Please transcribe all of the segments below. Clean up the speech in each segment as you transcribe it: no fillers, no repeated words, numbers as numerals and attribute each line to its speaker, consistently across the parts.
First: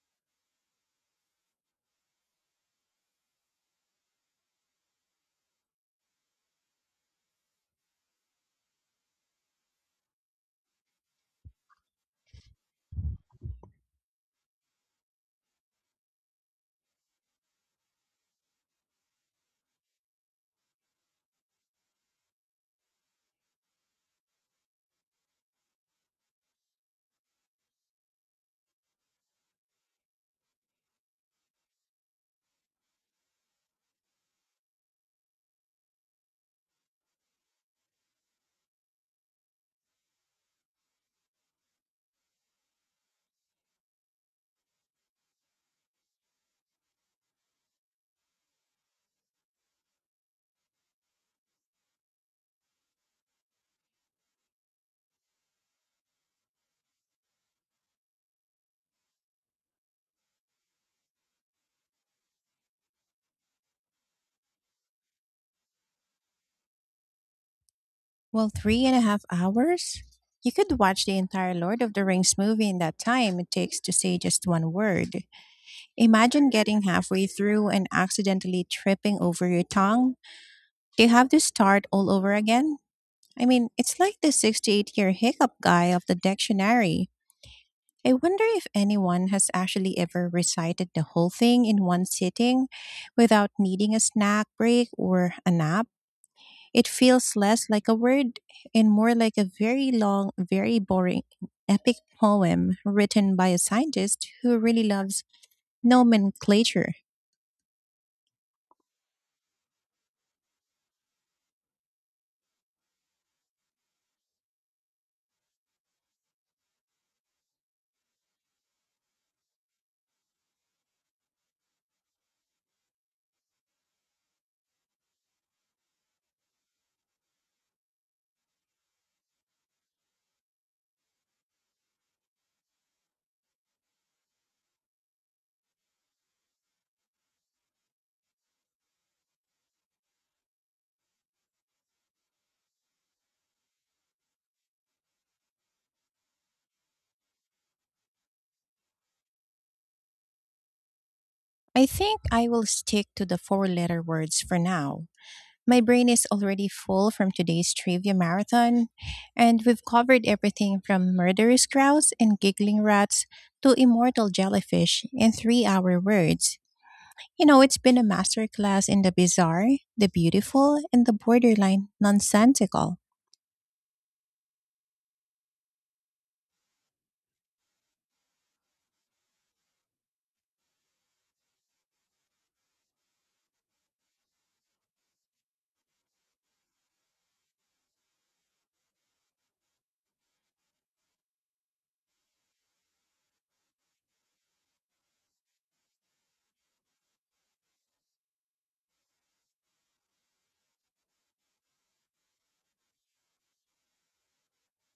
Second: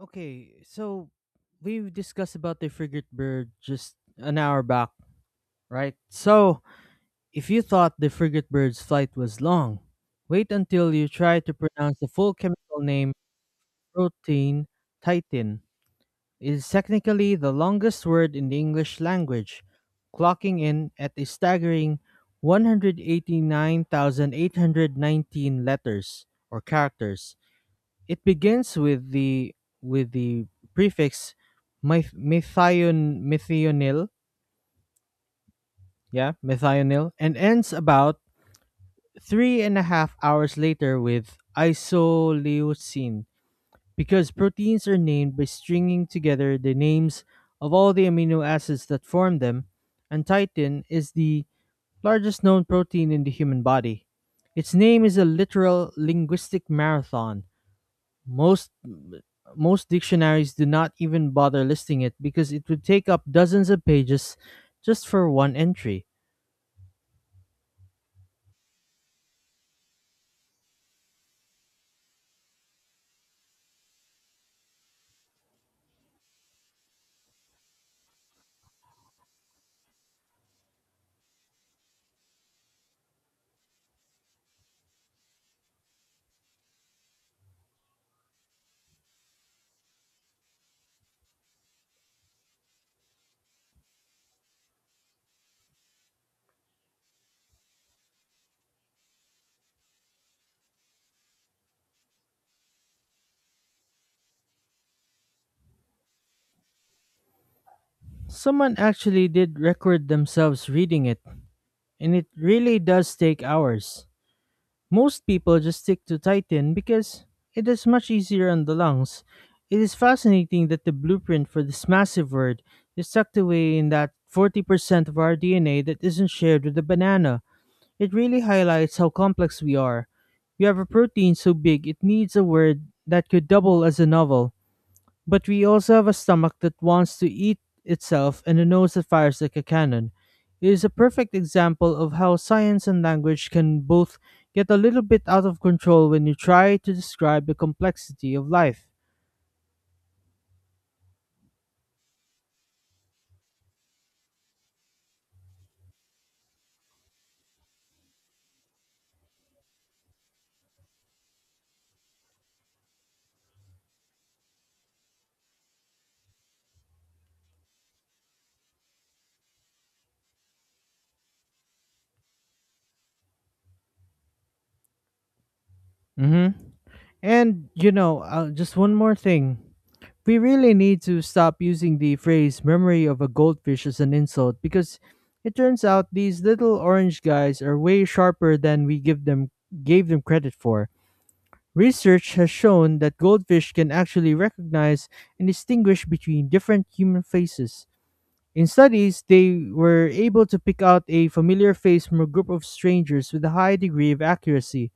Speaker 1: Okay, so we discussed about the frigate bird just an hour back, right? So, if you thought the frigate bird's flight was long, wait until you try to pronounce the full chemical name protein titan. It is technically the longest word in the English language, clocking in at a staggering 189,819 letters or characters. It begins with the prefix methionil, yeah, methionil, and ends about three and a half hours later with isoleucine, because proteins are named by stringing together the names of all the amino acids that form them, and chitin is the largest known protein in the human body. Its name is a literal linguistic marathon. Most most dictionaries do not even bother listing it because it would take up dozens of pages just for one entry.
Speaker 2: Well, three and a half hours? You could watch the entire Lord of the Rings movie in that time it takes to say just one word. Imagine getting halfway through and accidentally tripping over your tongue. Do you have to start all over again? I mean, it's like the 68-year year hiccup guy of the dictionary. I wonder if anyone has actually ever recited the whole thing in one sitting without needing a snack break or a nap. It feels less like a word and more like a very long, very boring epic poem written by a scientist who really loves nomenclature.
Speaker 1: Someone actually did record themselves reading it, and it really does take hours. Most people just stick to Titan because it is much easier on the lungs. It is fascinating that the blueprint for this massive word is tucked away in that 40% of our DNA that isn't shared with the banana. It really highlights how complex we are. We have a protein so big it needs a word that could double as a novel, but we also have a stomach that wants to eat itself and a nose that fires like a cannon. It is a perfect example of how science and language can both get a little bit out of control when you try to describe the complexity of life.
Speaker 2: I think I will stick to the four letter words for now. My brain is already full from today's trivia marathon, and we've covered everything from murderous crows and giggling rats to immortal jellyfish in 3 hour words. You know, it's been a masterclass in the bizarre, the beautiful, and the borderline nonsensical.
Speaker 1: Hmm. And, just one more thing. We really need to stop using the phrase memory of a goldfish as an insult because it turns out these little orange guys are way sharper than we give them gave them credit for. Research has shown that goldfish can actually recognize and distinguish between different human faces. In studies, they were able to pick out a familiar face from a group of strangers with a high degree of accuracy.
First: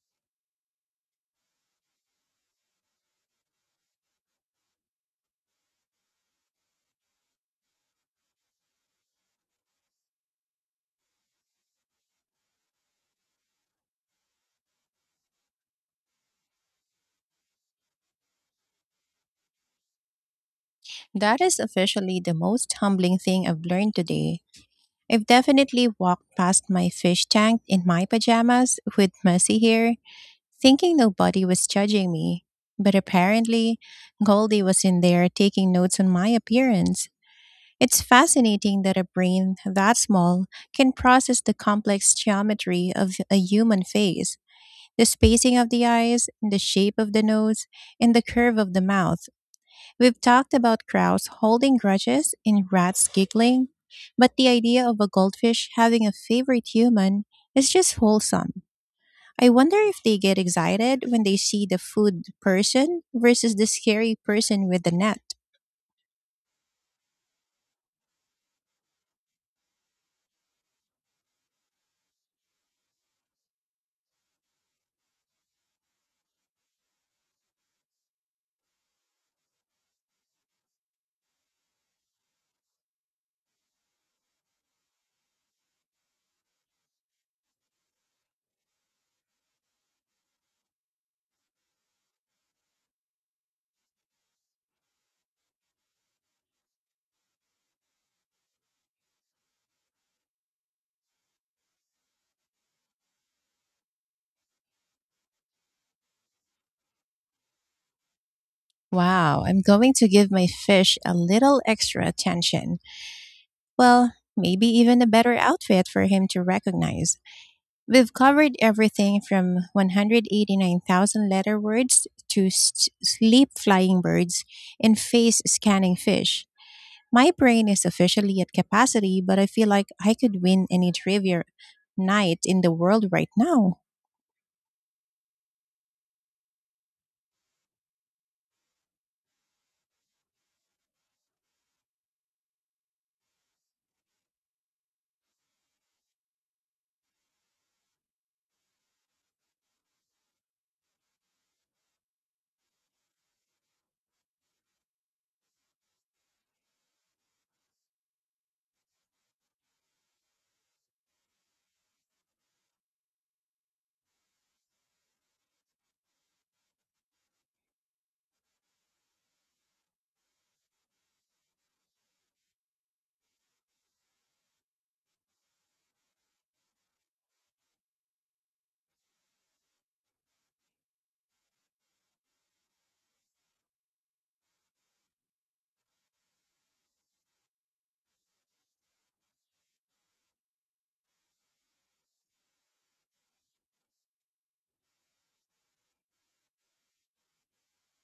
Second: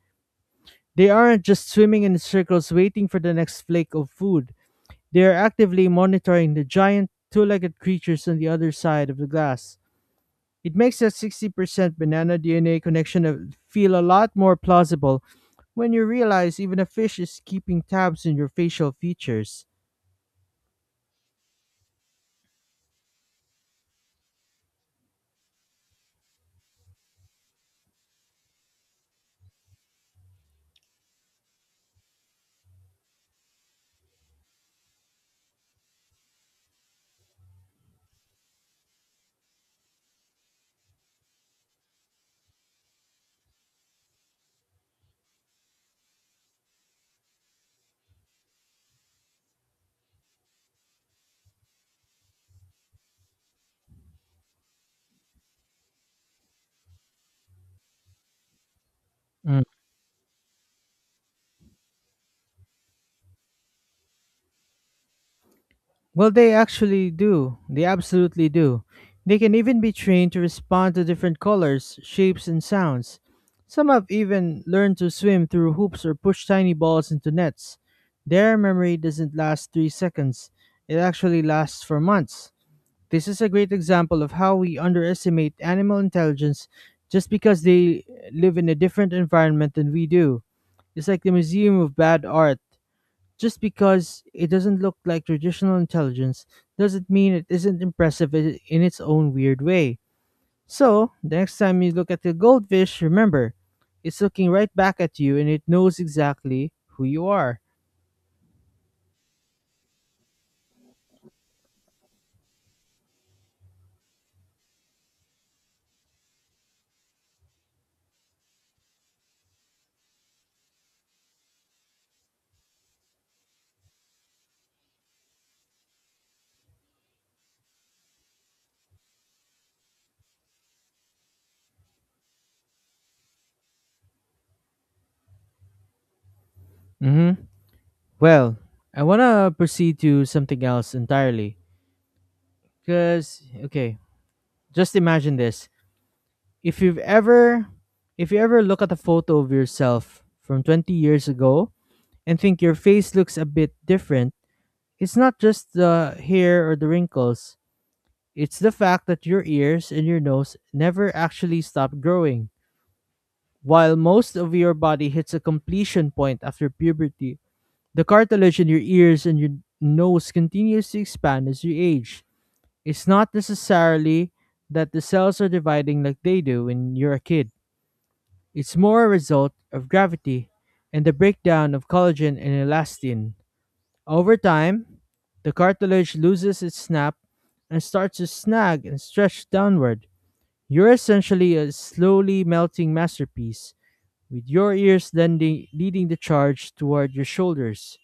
Speaker 1: They aren't just swimming in circles waiting for the next flake of food. They are actively monitoring the giant two legged creatures on the other side of the glass. It makes that 60% banana DNA feel a lot more plausible when you realize even a fish is keeping tabs on your facial features.
Speaker 2: That is officially the most humbling thing I've learned today. I've definitely walked past my fish tank in my pajamas with messy hair, thinking nobody was judging me. But apparently, Goldie was in there taking notes on my appearance. It's fascinating that a brain that small can process the complex geometry of a human face, the spacing of the eyes, the shape of the nose, and the curve of the mouth. We've talked about crows holding grudges and rats giggling, but the idea of a goldfish having a favorite human is just wholesome. I wonder if they get excited when they see the food person versus the scary person with the net.
Speaker 1: Well, they actually do. They absolutely do. They can even be trained to respond to different colors, shapes, and sounds. Some have even learned to swim through hoops or push tiny balls into nets. Their memory doesn't last 3 seconds, it actually lasts for months. This is a great example of how we underestimate animal intelligence just because they live in a different environment than we do. It's like the Museum of Bad Art. Just because it doesn't look like traditional intelligence doesn't mean it isn't impressive in its own weird way. So, the next time you look at the goldfish, remember, it's looking right back at you and it knows exactly who you are.
Speaker 2: Wow, I'm going to give my fish a little extra attention. Well, maybe even a better outfit for him to recognize. We've covered everything from 189,000 letter words to sleep flying birds and face scanning fish. My brain is officially at capacity, but I feel like I could win any trivia night in the world right now.
Speaker 1: Mm-hmm. Well, I want to proceed to something else entirely. Because, okay, just imagine this. If you've ever, if you ever look at a photo of yourself from 20 years ago and think your face looks a bit different, it's not just the hair or the wrinkles, it's the fact that your ears and your nose never actually stop growing. While most of your body hits a completion point after puberty, the cartilage in your ears and your nose continues to expand as you age. It's not necessarily that the cells are dividing like they do when you're a kid, it's more a result of gravity and the breakdown of collagen and elastin. Over time, the cartilage loses its snap and starts to snag and stretch downward. You're essentially a slowly melting masterpiece, with your ears leading the charge toward your shoulders.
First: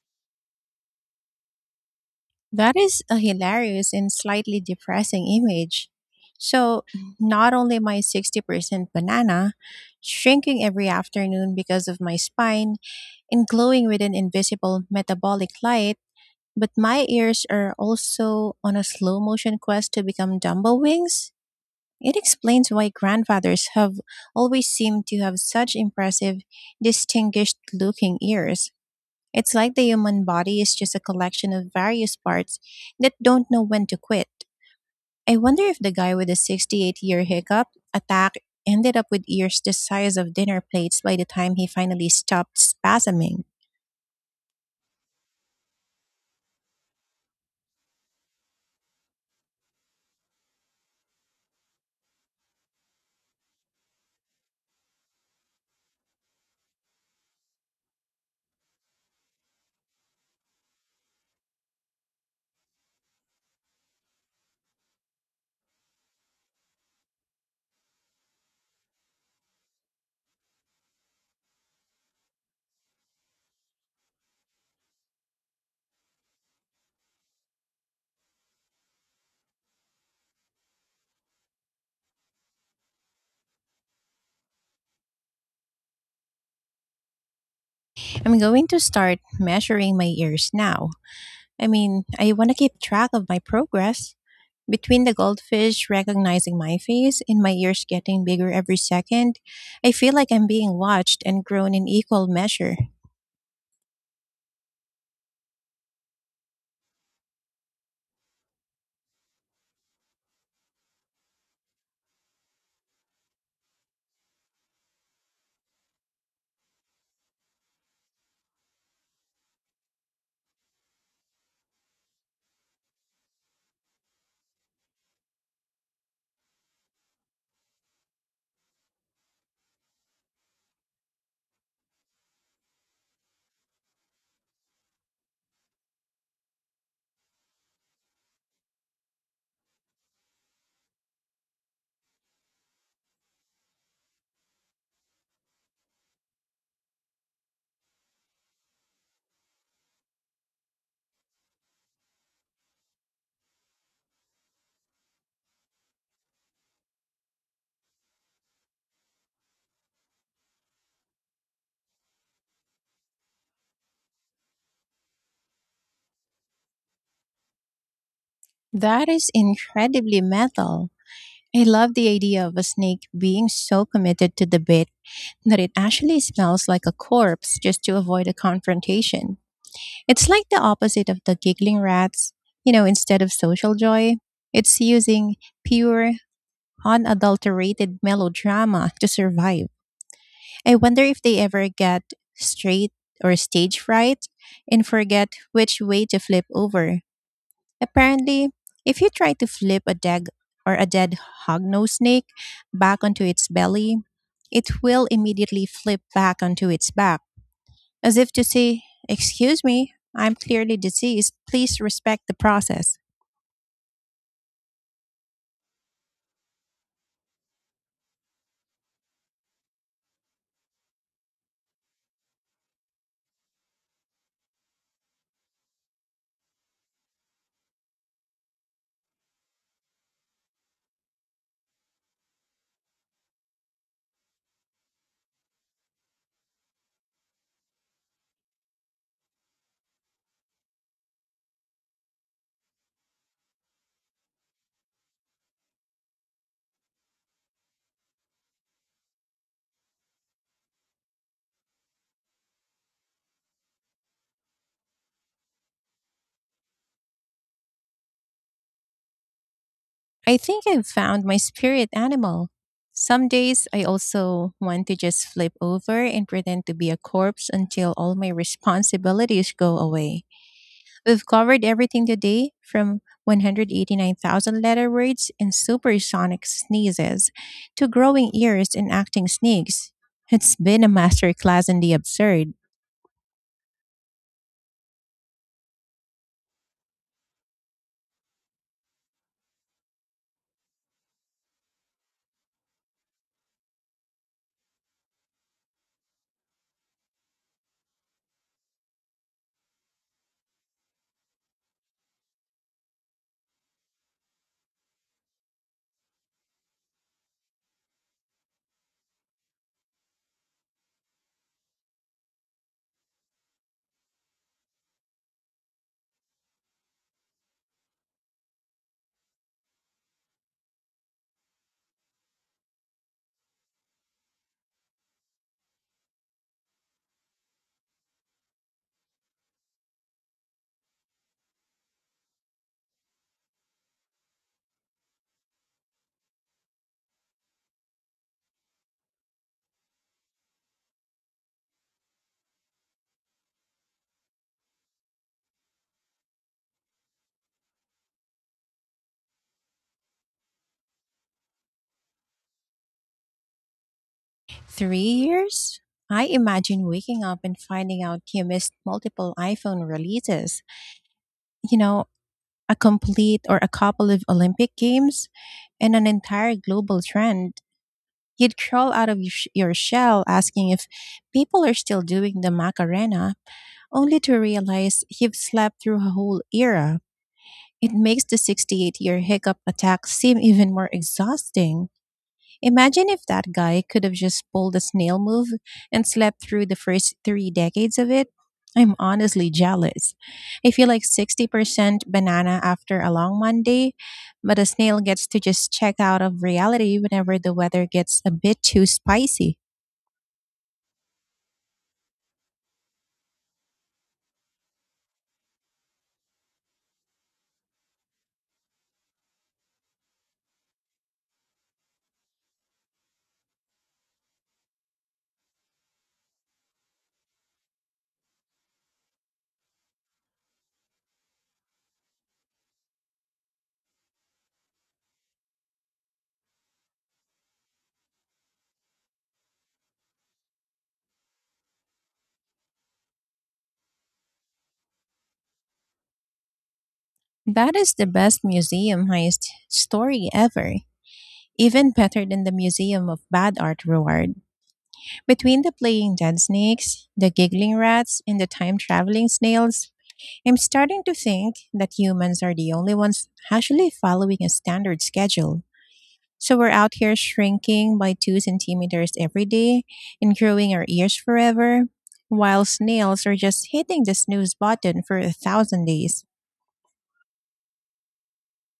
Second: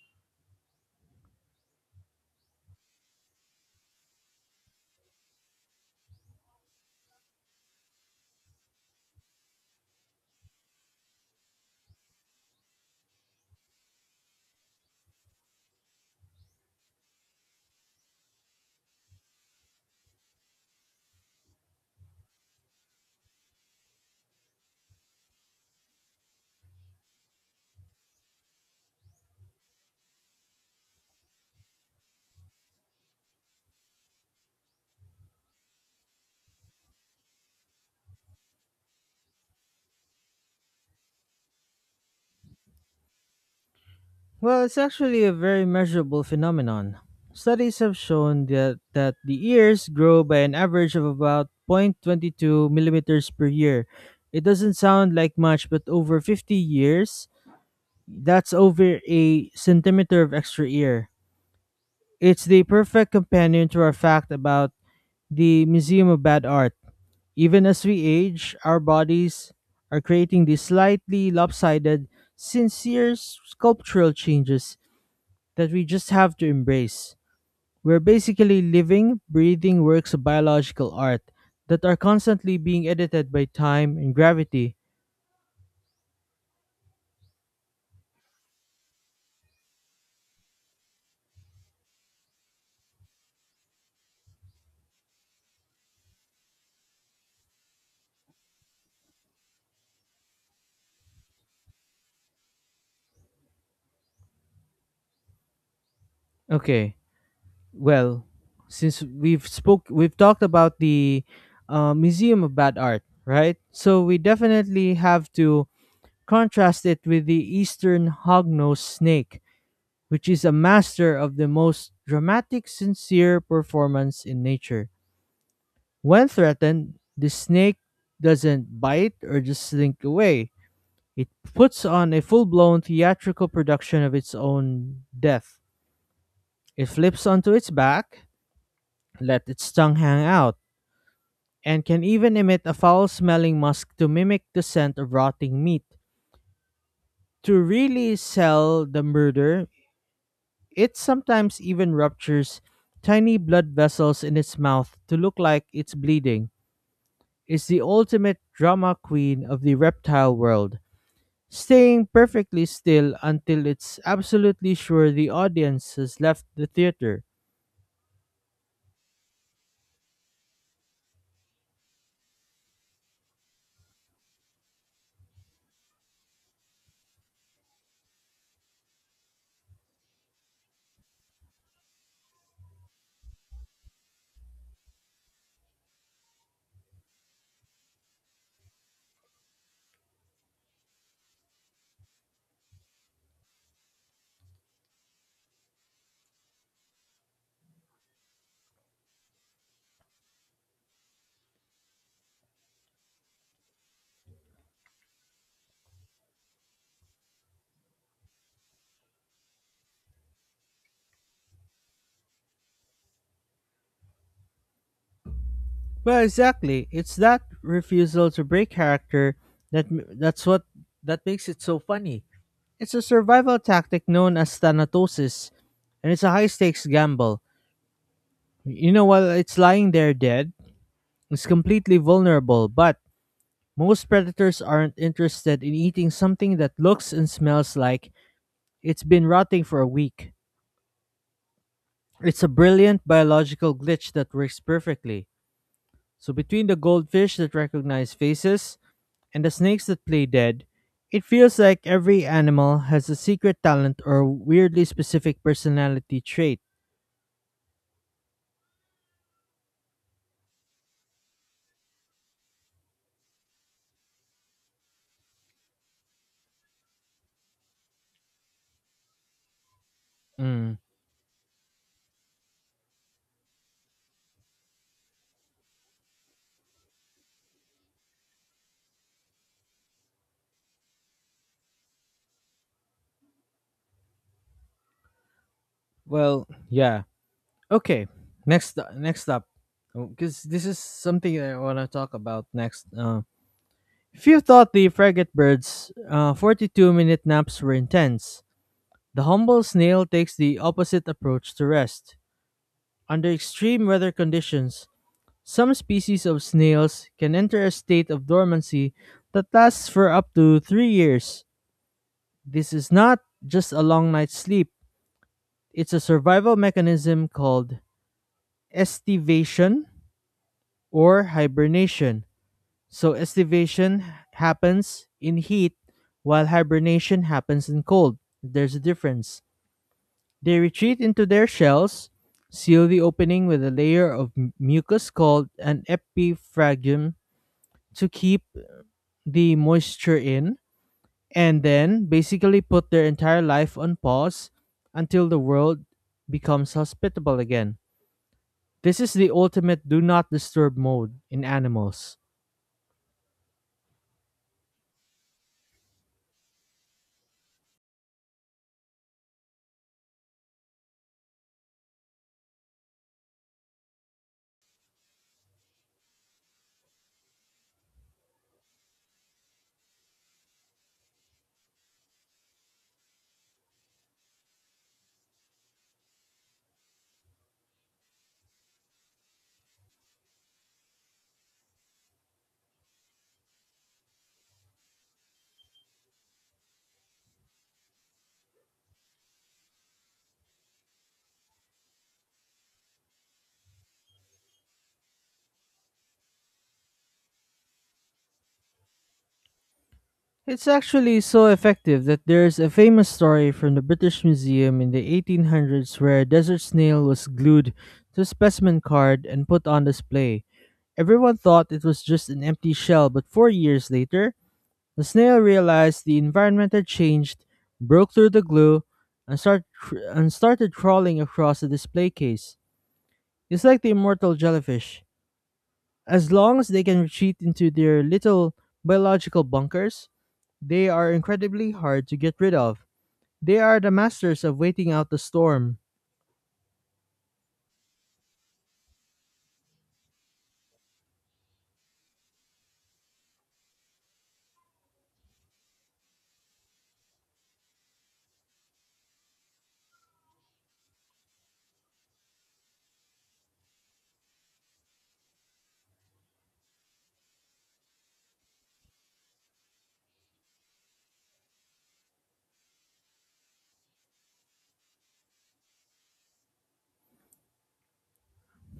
Speaker 2: That is a hilarious and slightly depressing image. So, not only my 60% banana, shrinking every afternoon because of my spine, and glowing with an invisible metabolic light, but my ears are also on a slow motion quest to become dumbbell wings. It explains why grandfathers have always seemed to have such impressive, distinguished looking ears. It's like the human body is just a collection of various parts that don't know when to quit. I wonder if the guy with the 68-year year hiccup attack ended up with ears the size of dinner plates by the time he finally stopped spasming.
Speaker 1: Well, it's actually a very measurable phenomenon. Studies have shown that the ears grow by an average of about 0.22 millimeters per year. It doesn't sound like much, but over 50 years, that's over a centimeter of extra ear. It's the perfect companion to our fact about the Museum of Bad Art. Even as we age, our bodies are creating these slightly lopsided, sincere sculptural changes that we just have to embrace. We're basically living, breathing works of biological art that are constantly being edited by time and gravity.
Speaker 2: I'm going to start measuring my ears now. I mean, I want to keep track of my progress. Between the goldfish recognizing my face and my ears getting bigger every second, I feel like I'm being watched and grown in equal measure.
Speaker 1: Okay. Well, since we've talked about the Museum of Bad Art, right? So we definitely have to contrast it with the Eastern hognose snake, which is a master of the most dramatic sincere performance in nature. When threatened, the snake doesn't bite or just slink away. It puts on a full-blown theatrical production of its own death. It flips onto its back, let its tongue hang out and can even emit a foul smelling musk to mimic the scent of rotting meat. To really sell the murder, it sometimes even ruptures tiny blood vessels in its mouth to look like it's bleeding. It's the ultimate drama queen of the reptile world, staying perfectly still until it's absolutely sure the audience has left the theater.
Speaker 2: That is incredibly metal. I love the idea of a snake being so committed to the bait that it actually smells like a corpse just to avoid a confrontation. It's like the opposite of the giggling rats. You know, instead of social joy, it's using pure, unadulterated melodrama to survive. I wonder if they ever get straight or stage fright and forget which way to flip over. Apparently, if you try to flip a dead or a dead hognose snake back onto its belly, it will immediately flip back onto its back, as if to say, "Excuse me, I'm clearly diseased. Please respect the process."
Speaker 1: Well, exactly. It's that refusal to break character that's what that makes it so funny. It's a survival tactic known as thanatosis, and it's a high stakes gamble. You know, while it's lying there dead, it's completely vulnerable, but most predators aren't interested in eating something that looks and smells like it's been rotting for a week. It's a brilliant biological glitch that works perfectly. So, between the goldfish that recognize faces, and the snakes that play dead, it feels like every animal has a secret talent or weirdly specific personality trait.
Speaker 2: I think I've found my spirit animal. Some days I also want to just flip over and pretend to be a corpse until all my responsibilities go away.
Speaker 1: Mm,
Speaker 2: We've covered everything today from 189,000 letter words and supersonic sneezes to growing ears and acting sneaks. It's been a masterclass in the absurd.
Speaker 1: well, yeah. Okay. Next up, because this is something that I want to talk about next. If you thought the frigate birds' 42-minute naps were intense, the humble snail takes the opposite approach to rest. Under extreme weather conditions, some species of snails can enter a state of dormancy that lasts for up to 3 years. This is not just a long night's sleep, it's a survival mechanism called estivation or hibernation. So, estivation happens in heat while hibernation happens in cold. There's a difference. They retreat into their shells, seal the opening with a layer of mucus called an epiphragm to keep the moisture in and then basically put their entire life on pause until the world becomes hospitable again. This is the ultimate do not disturb mode in animals.
Speaker 2: 3 years? I imagine waking up and finding out you missed multiple iPhone releases. You know, a complete or a couple of Olympic Games, and an entire global trend. You'd crawl out of your your shell asking if people are still doing the Macarena, only to realize you've slept through a whole era. It makes the 68-year year hiccup attack seem even more exhausting. Imagine if that guy could have just pulled the snail move and slept through the first three decades of it. I'm honestly jealous. I feel like 60% banana after a long Monday, but a snail gets to just check out of reality whenever the weather gets a bit too spicy.
Speaker 1: It's actually so effective that there's a famous story from the British Museum in the 1800s where a desert snail was glued to a specimen card and put on display. Everyone thought it was just an empty shell, but 4 years later, the snail realized the environment had changed, broke through the glue, and started crawling across the display case. It's like the immortal jellyfish. As long as they can retreat into their little biological bunkers, they are incredibly hard to get rid of. They are the masters of waiting out the storm.
Speaker 2: That is the best museum heist story ever. Even better than the Museum of Bad Art reward. Between the playing dead snakes, the giggling rats, and the time traveling snails, I'm starting to think that humans are the only ones actually following a standard schedule. So we're out here shrinking by 2 centimeters every day and growing our ears forever, while snails are just hitting the snooze button for 1,000 days.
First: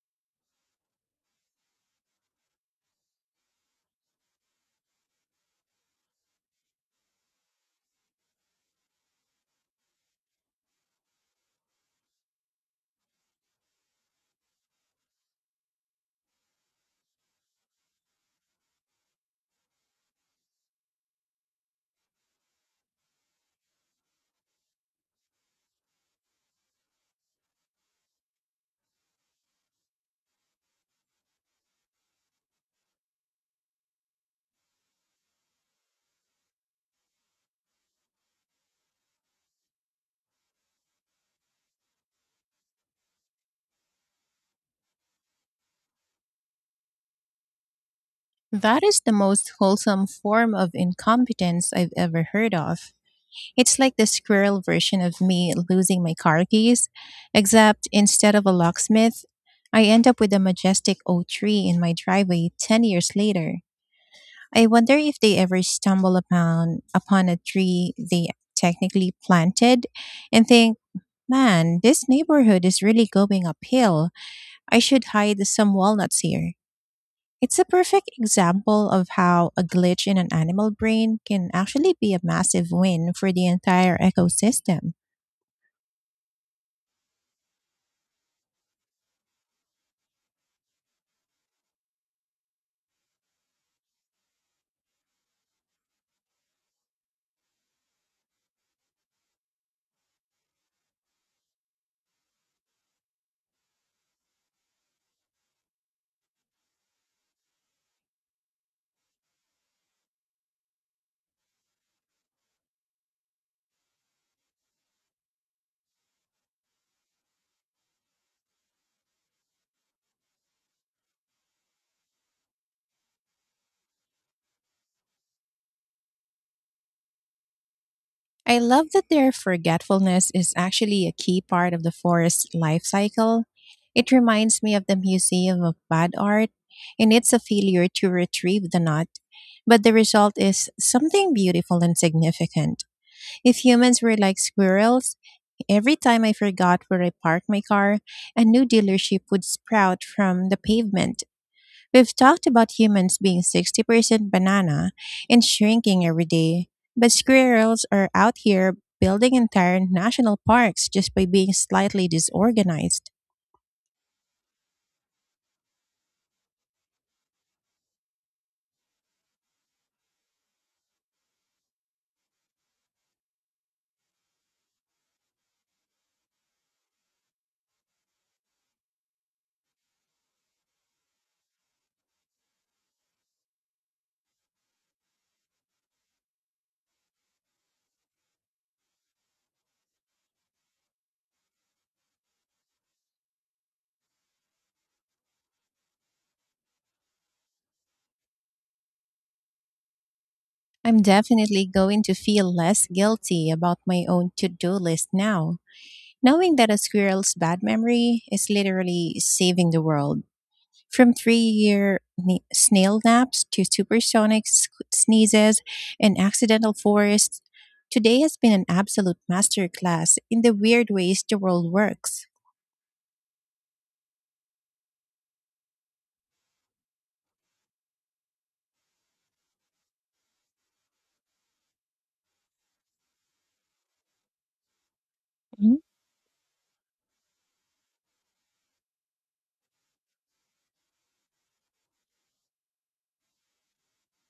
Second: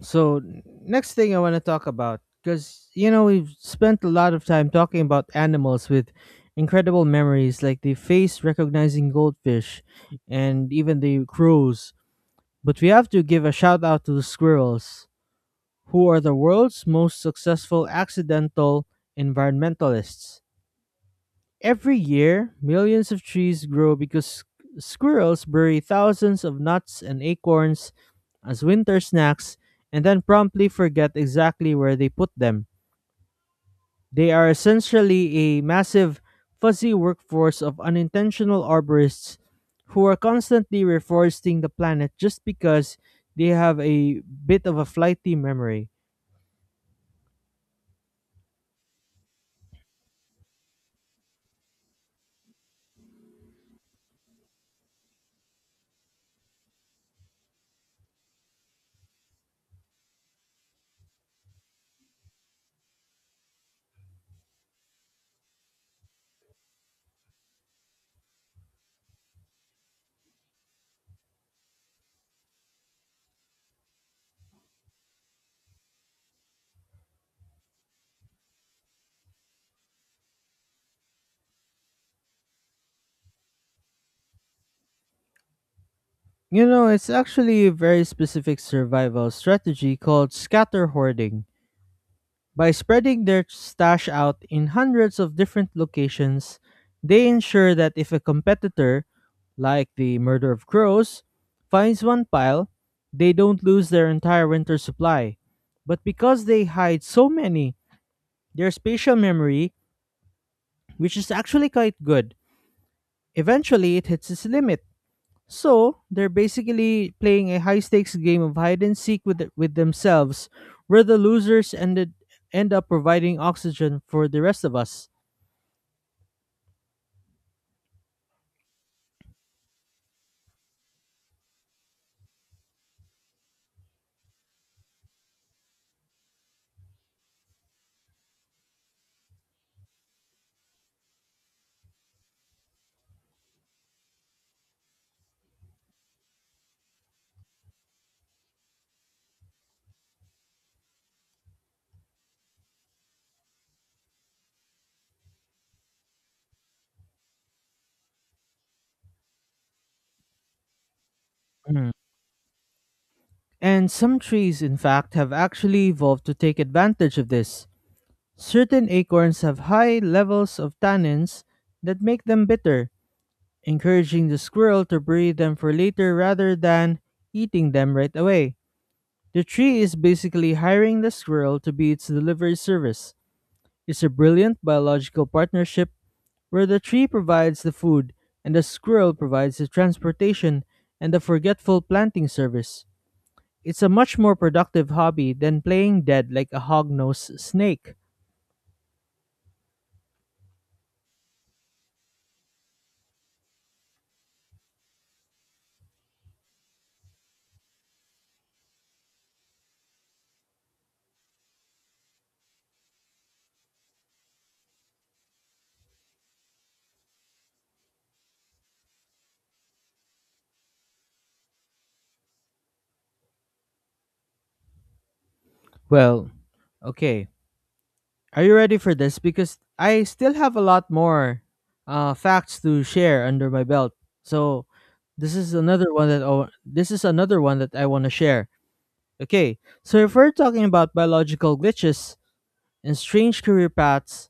Speaker 1: So next thing I want to talk about, because you know we've spent a lot of time talking about animals with incredible memories, like the face recognizing goldfish, and even the crows. But we have to give a shout out to the squirrels, who are the world's most successful accidental environmentalists. Every year, millions of trees grow because squirrels bury thousands of nuts and acorns as winter snacks and then promptly forget exactly where they put them. They are essentially a massive, fuzzy workforce of unintentional arborists who are constantly reforesting the planet just because they have a bit of a flighty memory.
Speaker 2: That is the most wholesome form of incompetence I've ever heard of. It's like the squirrel version of me losing my car keys, except instead of a locksmith, I end up with a majestic oak tree in my driveway 10 years later. I wonder if they ever stumble upon a tree they technically planted and think, "Man, this neighborhood is really going uphill. I should hide some walnuts here." It's a perfect example of how a glitch in an animal brain can actually be a massive win for the entire ecosystem.
Speaker 1: You know, it's actually a very specific survival strategy called scatter hoarding. By spreading their stash out in hundreds of different locations, they ensure that if a competitor, like the murder of crows, finds one pile, they don't lose their entire winter supply. But because they hide so many, their spatial memory, which is actually quite good, eventually it hits its limit. So they're basically playing a high stakes game of hide and seek with themselves, where the losers end up providing oxygen for the rest of us.
Speaker 2: I love that their forgetfulness is actually a key part of the forest life cycle. It reminds me of the Museum of Bad Art and it's a failure to retrieve the knot. But the result is something beautiful and significant. If humans were like squirrels, every time I forgot where I parked my car, a new dealership would sprout from the pavement. We've talked about humans being 60% banana and shrinking every day, but squirrels are out here building entire national parks just by being
Speaker 1: Mm.
Speaker 2: slightly disorganized.
Speaker 1: And some trees, in fact, have actually evolved to take advantage of this. Certain acorns have high levels of tannins that make them bitter, encouraging the squirrel to breed them for later rather than eating them right away. The tree is basically hiring the squirrel to be its delivery service. It's a brilliant biological partnership where the tree provides the food and the squirrel provides the transportation and the forgetful planting service. It's a much more productive hobby than playing dead like a hog-nosed snake.
Speaker 2: I'm definitely going to feel less guilty about my own to do list now, knowing that a squirrel's bad memory is literally saving the world. From snail naps to supersonic sneezes and accidental forests, today has been an absolute masterclass in the weird ways the world works.
Speaker 1: Well, okay. Are you ready for this? Because I still have a lot more facts to share under my belt. So
Speaker 2: Mhm.
Speaker 1: this is another one that I want to share. Okay, so if we're talking about biological glitches and strange career paths,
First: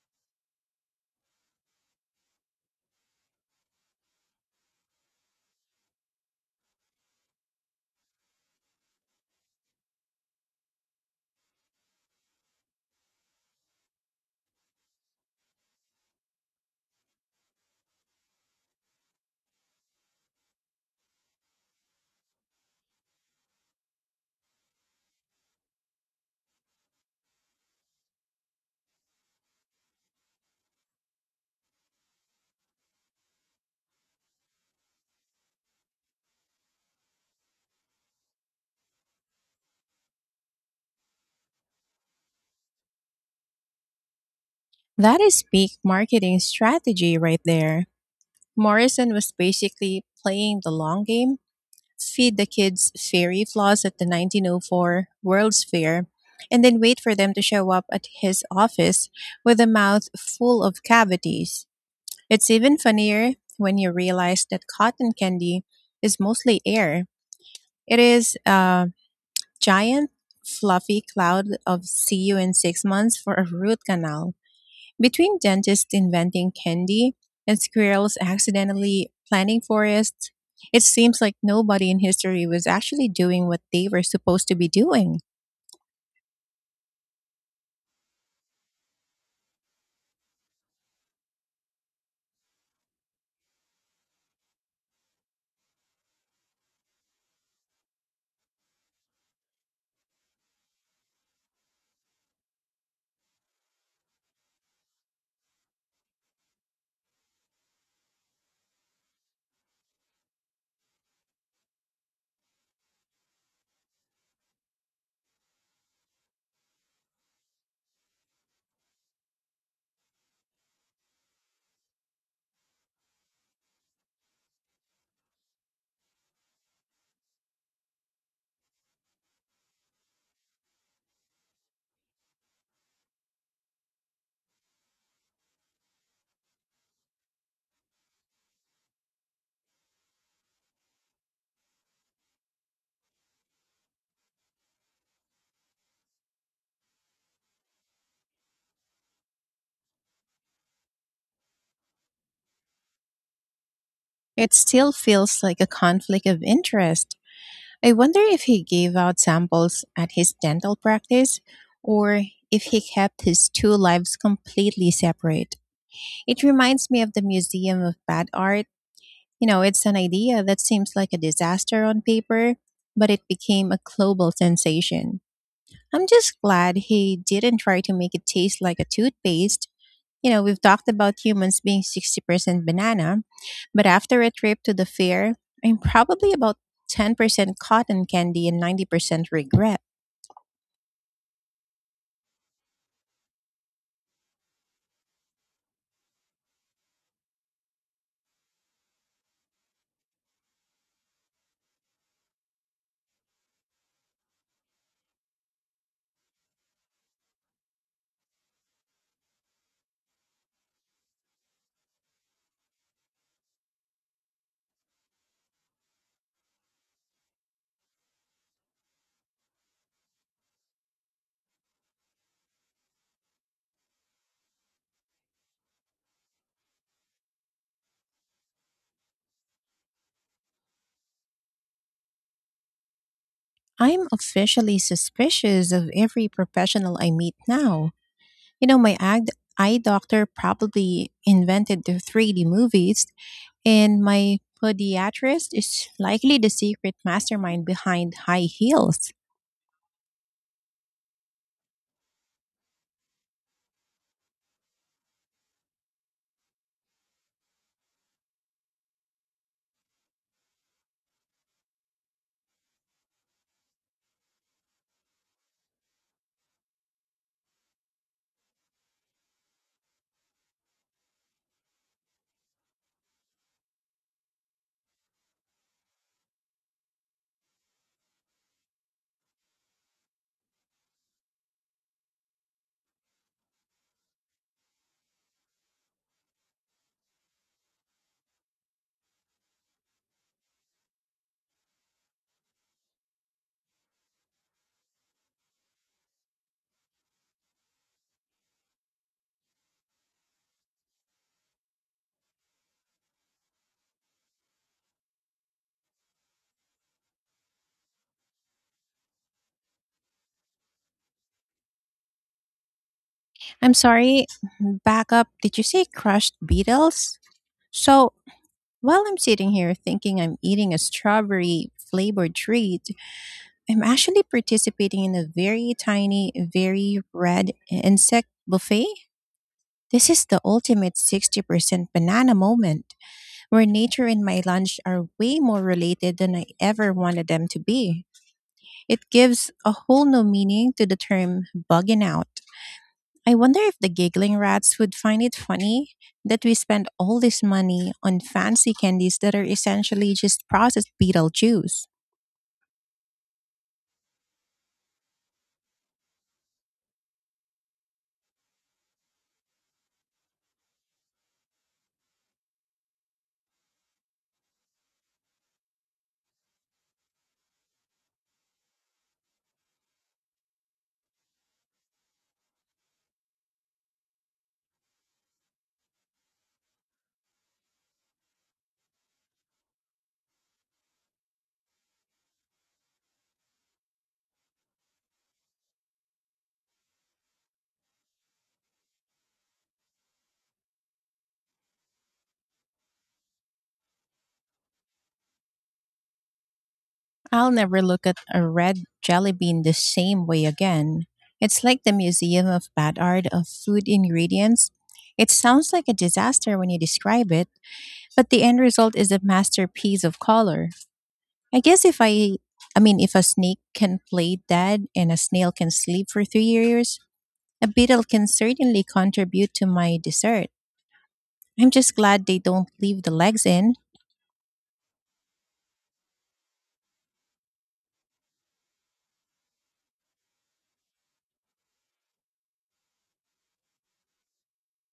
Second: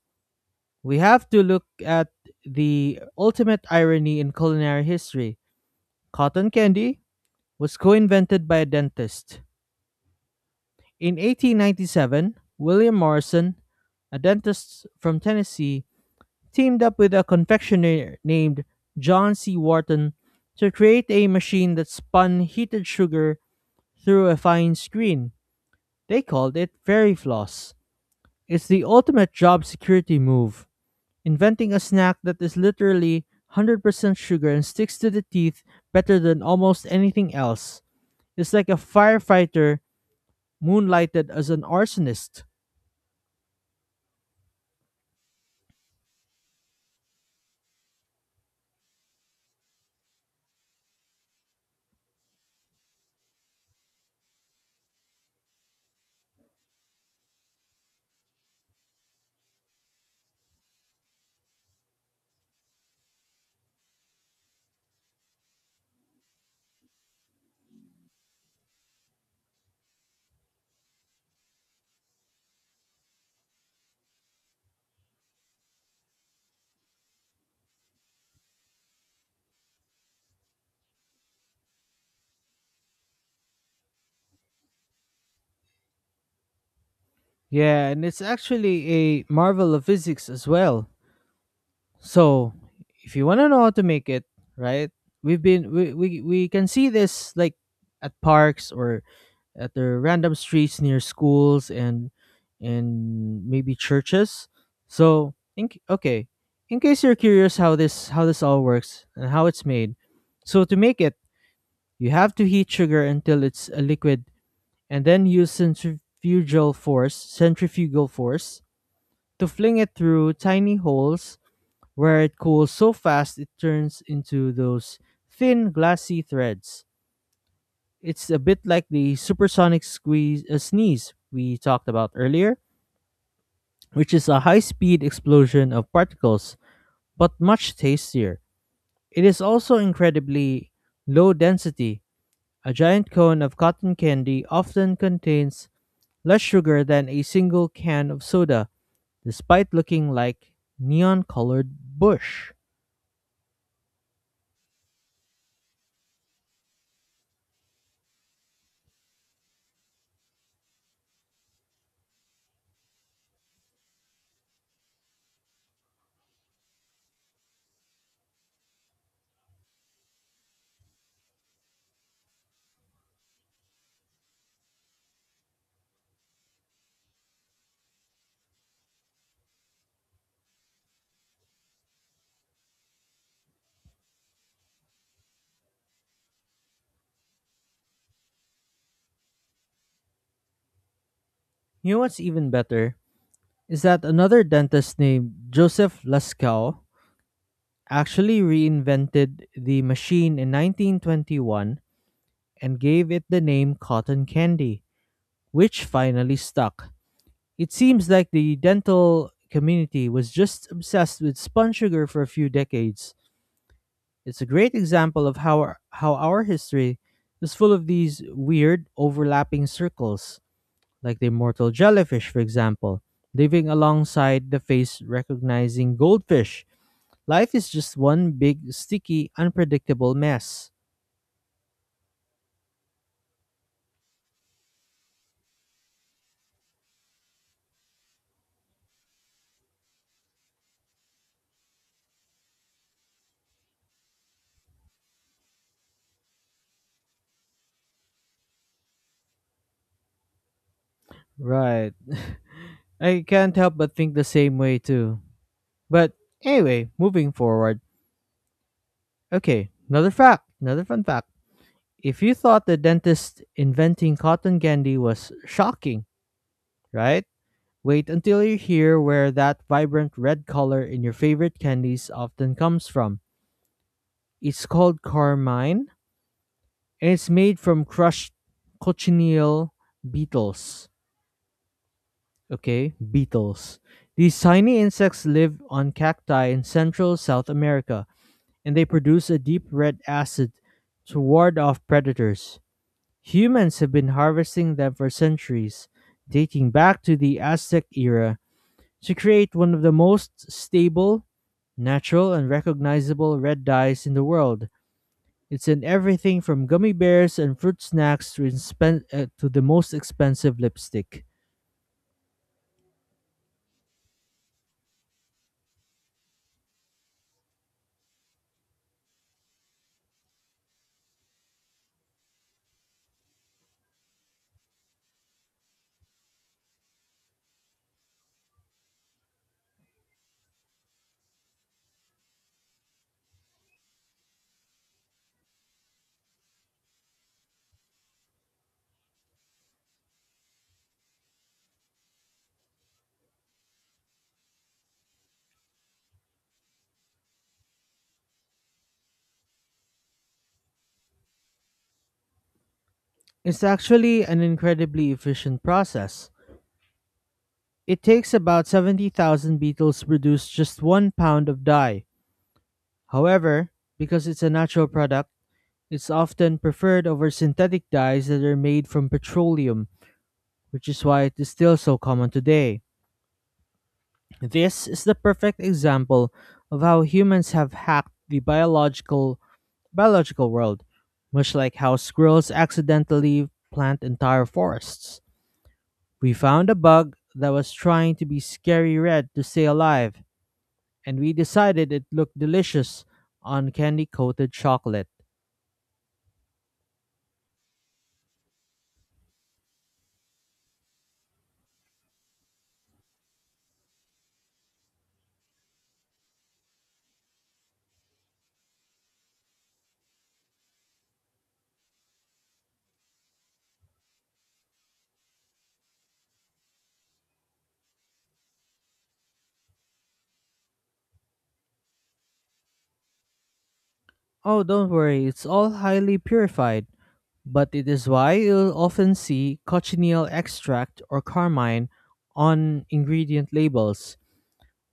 Speaker 1: we have to look at the ultimate irony in culinary history. Cotton candy was co invented by a dentist. In 1897, William Morrison, a dentist from Tennessee, teamed up with a confectioner named John C. Wharton to create a machine that spun heated sugar through a fine screen. They called it fairy floss. It's the ultimate job security move. Inventing a snack that is literally 100% sugar and sticks to the teeth better than almost anything else, its like a firefighter moonlighted as an arsonist.
Speaker 2: That is peak marketing strategy right there. Morrison was basically playing the long game, feed the kids fairy floss at the 1904 World's Fair, and then wait for them to show up at his office with a mouth full of cavities. It's even funnier when you realize that cotton candy is mostly air. It is a giant, fluffy cloud of see you in 6 months for a root canal. Between dentists inventing candy and squirrels accidentally planting forests, it seems like nobody in history was actually doing what they were supposed to be doing.
Speaker 1: Yeah, and it's actually a marvel of physics as well. So, if you want to know how to make it, right? We've been we can see this like at parks or at the random streets near schools and maybe churches. So, okay, in case you're curious how this all works and how it's made, so to make it, you have to heat sugar until it's a liquid, and then use centrifugal force to fling it through tiny holes where it cools so fast it turns into those thin glassy threads. It's a bit like the supersonic squeeze sneeze we talked about earlier, which is a high-speed explosion of particles, but much tastier. It is also incredibly low density. A giant cone of cotton candy often contains less sugar than a single can of soda, despite looking like neon-colored bush.
Speaker 2: It still feels like a conflict of interest. I wonder if he gave out samples at his dental practice or if he kept his two lives completely separate. It reminds me of the Museum of Bad Art. You know, it's an idea that seems like a disaster on paper, but it became a global sensation. I'm just glad he didn't try to make it taste like a toothpaste. You know, we've talked about humans being 60% banana, but after a trip to the fair, I'm probably about 10% cotton candy and 90% regret.
Speaker 1: You know what's even better? Is that another dentist named Joseph Lascaux actually reinvented the machine in 1921 and gave it the name cotton candy, which finally stuck. It seems like the dental community was just obsessed with spun sugar for a few decades. It's a great example of how our history is full of these weird overlapping circles, like the immortal jellyfish, for example, living alongside the face recognizing goldfish. Life is just one big, sticky, unpredictable mess.
Speaker 2: I'm officially suspicious of every professional I meet now. You know, my eye doctor probably invented the 3D movies, and my podiatrist is likely the secret mastermind behind high heels.
Speaker 1: Right. I can't help but think the same way too. But anyway, moving forward. Okay, another fact, another fun fact. If you thought the dentist inventing cotton candy was shocking, right? Wait until you hear where that vibrant red color in your favorite candies often comes from. It's called carmine and it's made from crushed cochineal beetles. Okay, beetles. These tiny insects live on cacti in central South America, and they produce a deep red acid to ward off predators. Humans have been harvesting them for centuries, dating back to the Aztec era, to create one of the most stable, natural, and recognizable red dyes in the world. It's in everything from gummy bears and fruit snacks to the most expensive lipstick.
Speaker 2: I'm sorry, back up. Did you say crushed beetles? So, while I'm sitting here thinking I'm eating a strawberry flavored treat, I'm actually participating in a very tiny, very red insect buffet. This is the ultimate 60% banana moment, where nature and my lunch are way more related than I ever wanted them to be. It gives a whole new meaning to the term bugging out. I wonder if the giggling rats would find it funny that we spend all this money on fancy candies that are essentially just processed beetle juice.
Speaker 1: It's actually an incredibly efficient process. It takes about 70,000 beetles to produce just 1 pound of dye. However, because it's a natural product, it's often preferred over synthetic dyes that are made from petroleum, which is why it is still so common today. This is the perfect example of how humans have hacked the biological world, much like how squirrels accidentally plant entire forests. We found a bug that was trying to be scary red to stay alive, and we decided it looked delicious on candy coated chocolate.
Speaker 2: I'll never look at a red jelly bean the same way again. It's like the Museum of Bad Art of Food Ingredients. It sounds like a disaster when you describe it, but the end result is a masterpiece of color. I guess if I I mean, if a snake can play dead and a snail can sleep for 3 years, a beetle can certainly contribute to my dessert. I'm just glad they don't leave the legs in.
Speaker 1: Oh, don't worry, it's all highly purified, but it is why you'll often see cochineal extract or carmine on ingredient labels.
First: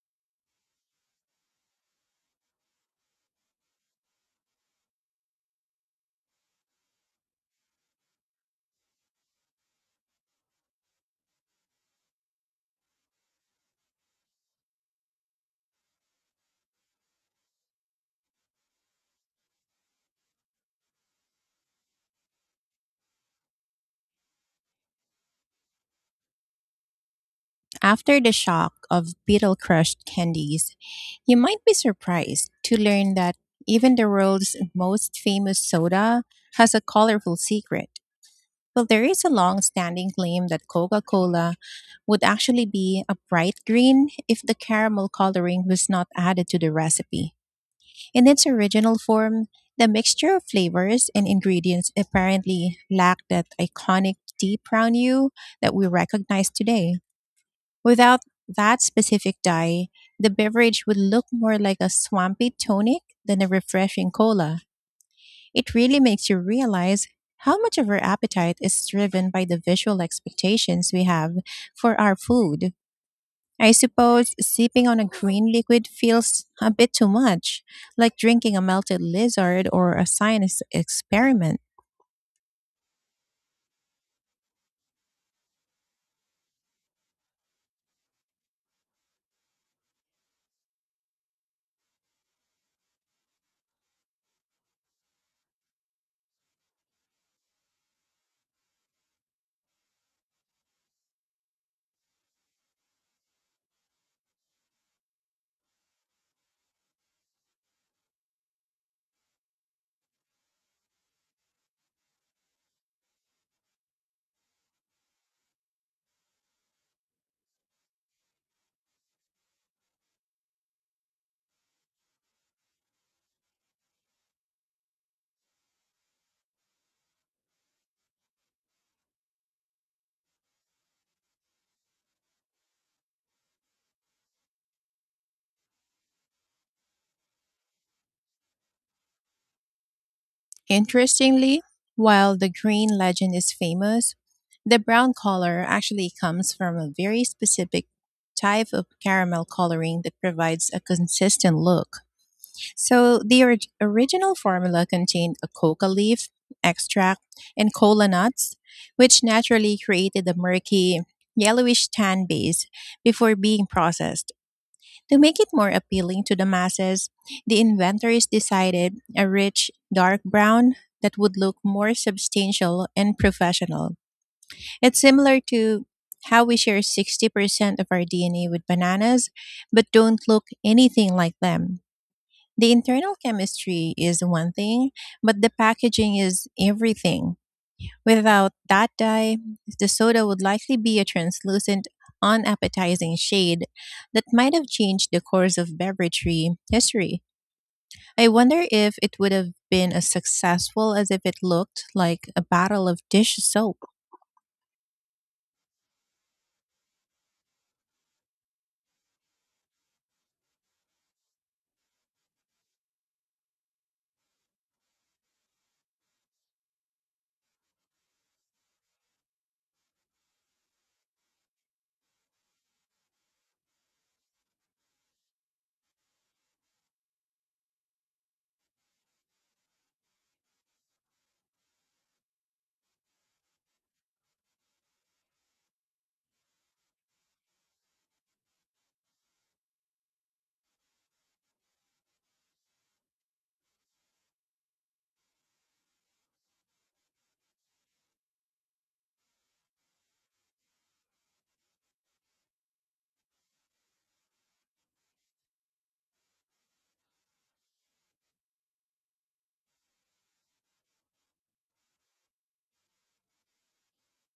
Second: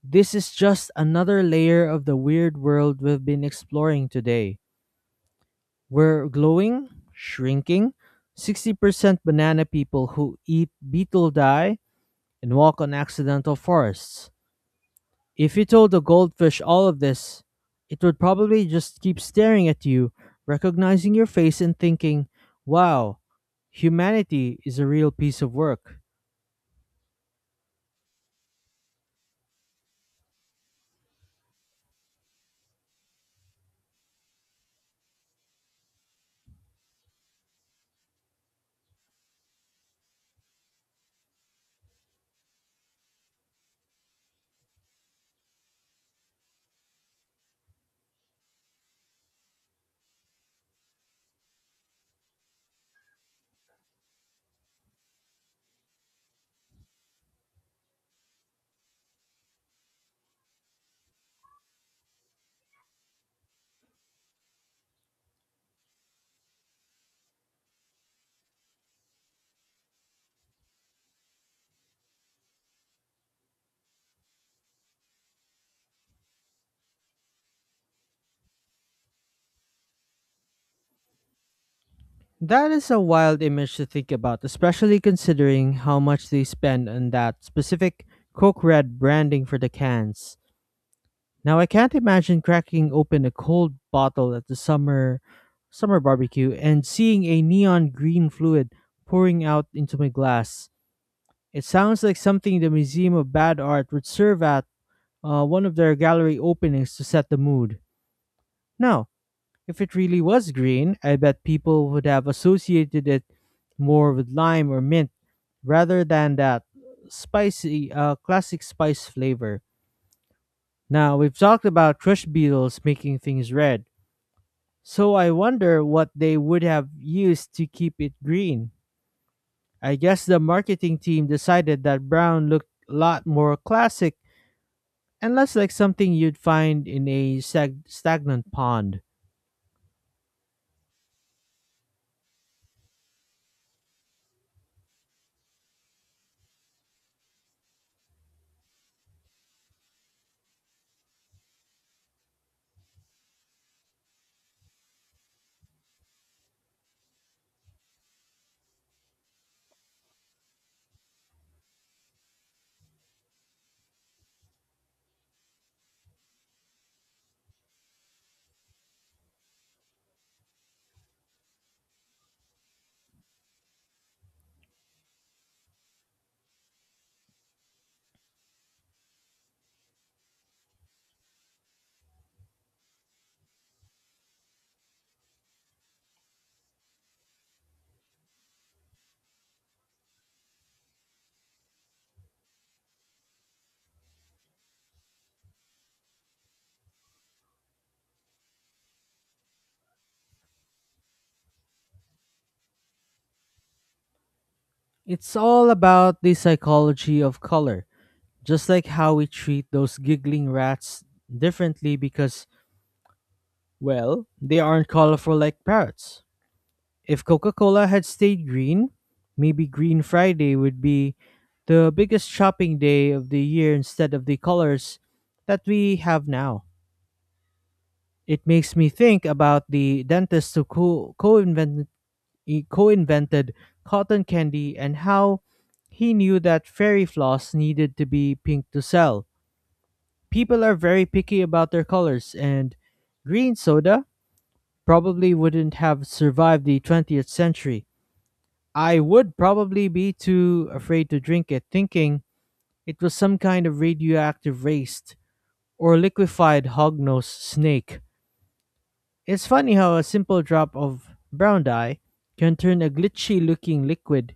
Speaker 1: This is just another layer of the weird world we've been exploring today. We're glowing, shrinking, 60% banana people who eat beetle dye, and walk on accidental forests. If you told a goldfish all of this, it would probably just keep staring at you, recognizing your face and thinking, wow, humanity is a real piece of work.
Speaker 2: After the shock of beetle crushed candies, you might be surprised to learn that even the world's most famous soda has a colorful secret. Well, there is a long standing claim that Coca Cola would actually be a bright green if the caramel coloring was not added to the recipe. In its original form, the mixture of flavors and ingredients apparently lacked that iconic deep brown hue that we recognize today. Without that specific dye, the beverage would look more like a swampy tonic than a refreshing cola. It really makes you realize how much of our appetite is driven by the visual expectations we have for our food. I suppose sipping on a green liquid feels a bit too much, like drinking a melted lizard or a science experiment.
Speaker 1: That is a wild image to think about, especially considering how much they spend on that specific Coke Red branding for the cans. Now I can't imagine cracking open a cold bottle at the summer barbecue and seeing a neon green fluid pouring out into my glass. It sounds like something the Museum of Bad Art would serve at one of their gallery openings to set the mood. Now, if it really was green, I bet people would have associated it more with lime or mint rather than that spicy classic spice flavor. Now, we've talked about crush beetles making things red, so I wonder what they would have used to keep it green. I guess the marketing team decided that brown looked a lot more classic and less like something you'd find in a stagnant pond.
Speaker 2: Interestingly, while the green legend is famous, the brown color actually comes from a very specific type of caramel coloring that provides a consistent look. So the original formula contained a coca leaf extract and cola nuts, which naturally created a murky, yellowish tan base before being processed. To make it more appealing to the masses, the inventors decided a rich, dark brown that would look more substantial and professional. It's similar to how we share 60% of our DNA with bananas, but don't look anything like them. The internal chemistry is one thing, but the packaging is everything. Without that dye, the soda would likely be a translucent, unappetizing shade that might have changed the course of beveragery history. I wonder if it would have been as successful as if it looked like a bottle of dish soap.
Speaker 1: It's all about the psychology of color, just like how we treat those giggling rats differently because, well, they aren't colorful like parrots. If Coca Cola had stayed green, maybe Green Friday would be the biggest shopping day of the year instead of the colors that we have now. It makes me think about the dentist who he co-invented cotton candy and how he knew that fairy floss needed to be pink to sell. People are very picky about their colors, and green soda probably wouldn't have survived the 20th century. I would probably be too afraid to drink it, thinking it was some kind of radioactive waste or liquefied hognose snake. It's funny how a simple drop of brown dye can turn a glitchy looking liquid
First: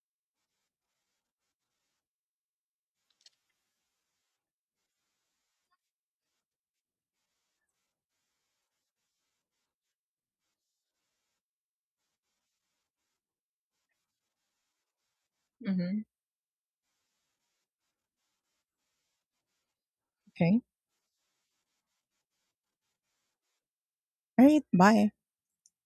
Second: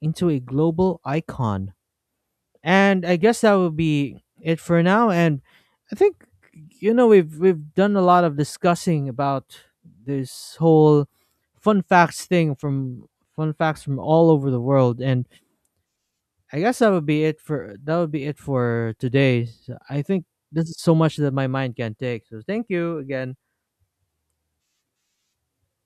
Speaker 1: into a global icon. And I guess that would be it for now. And I think we've done a lot of discussing about this whole fun facts thing from fun facts from all over the world, and
Speaker 2: Hmm.
Speaker 1: I guess that would be it for today. So I think
Speaker 2: Okay.
Speaker 1: this is so much that my mind can take. So thank you again.
Speaker 2: All right. Bye.